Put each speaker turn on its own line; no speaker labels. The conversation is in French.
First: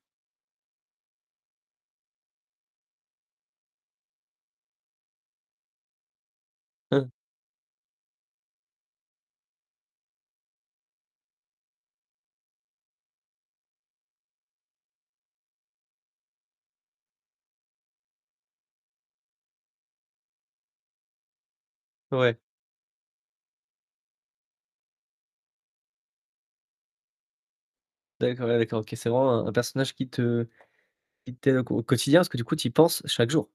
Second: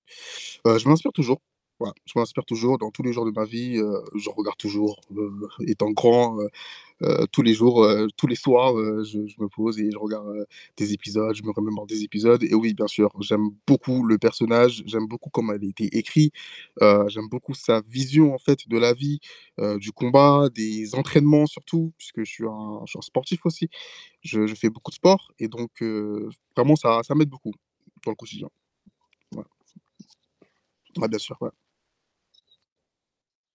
Ben je m'inspire toujours, voilà je m'inspire toujours dans tous les jours de ma vie, heu, je regarde toujours, heu, étant grand, heu
Heu
heu, tous les jours, heu, tous les soirs, heu, je je me pose et je regarde des épisodes, je me remémore des épisodes et oui bien sûr, j'aime beaucoup le personnage, j'aime beaucoup comment elle a été écrit, heu, j'aime beaucoup sa vision en fait de la vie, heu, du combat, des entraînements surtout puisque je
Ouais.
suis un je suis un sportif aussi. Je je fais beaucoup de sport et donc heu, vraiment ça ça m'aide beaucoup dans le
D'accord
quotidien.
ouais, d'accord, OK. C'est
Ouais.
vraiment un personnage qui te
Ouais bien
qui
sûr, ouais.
t'aide au quotidien, parce que du coup tu y penses chaque jour.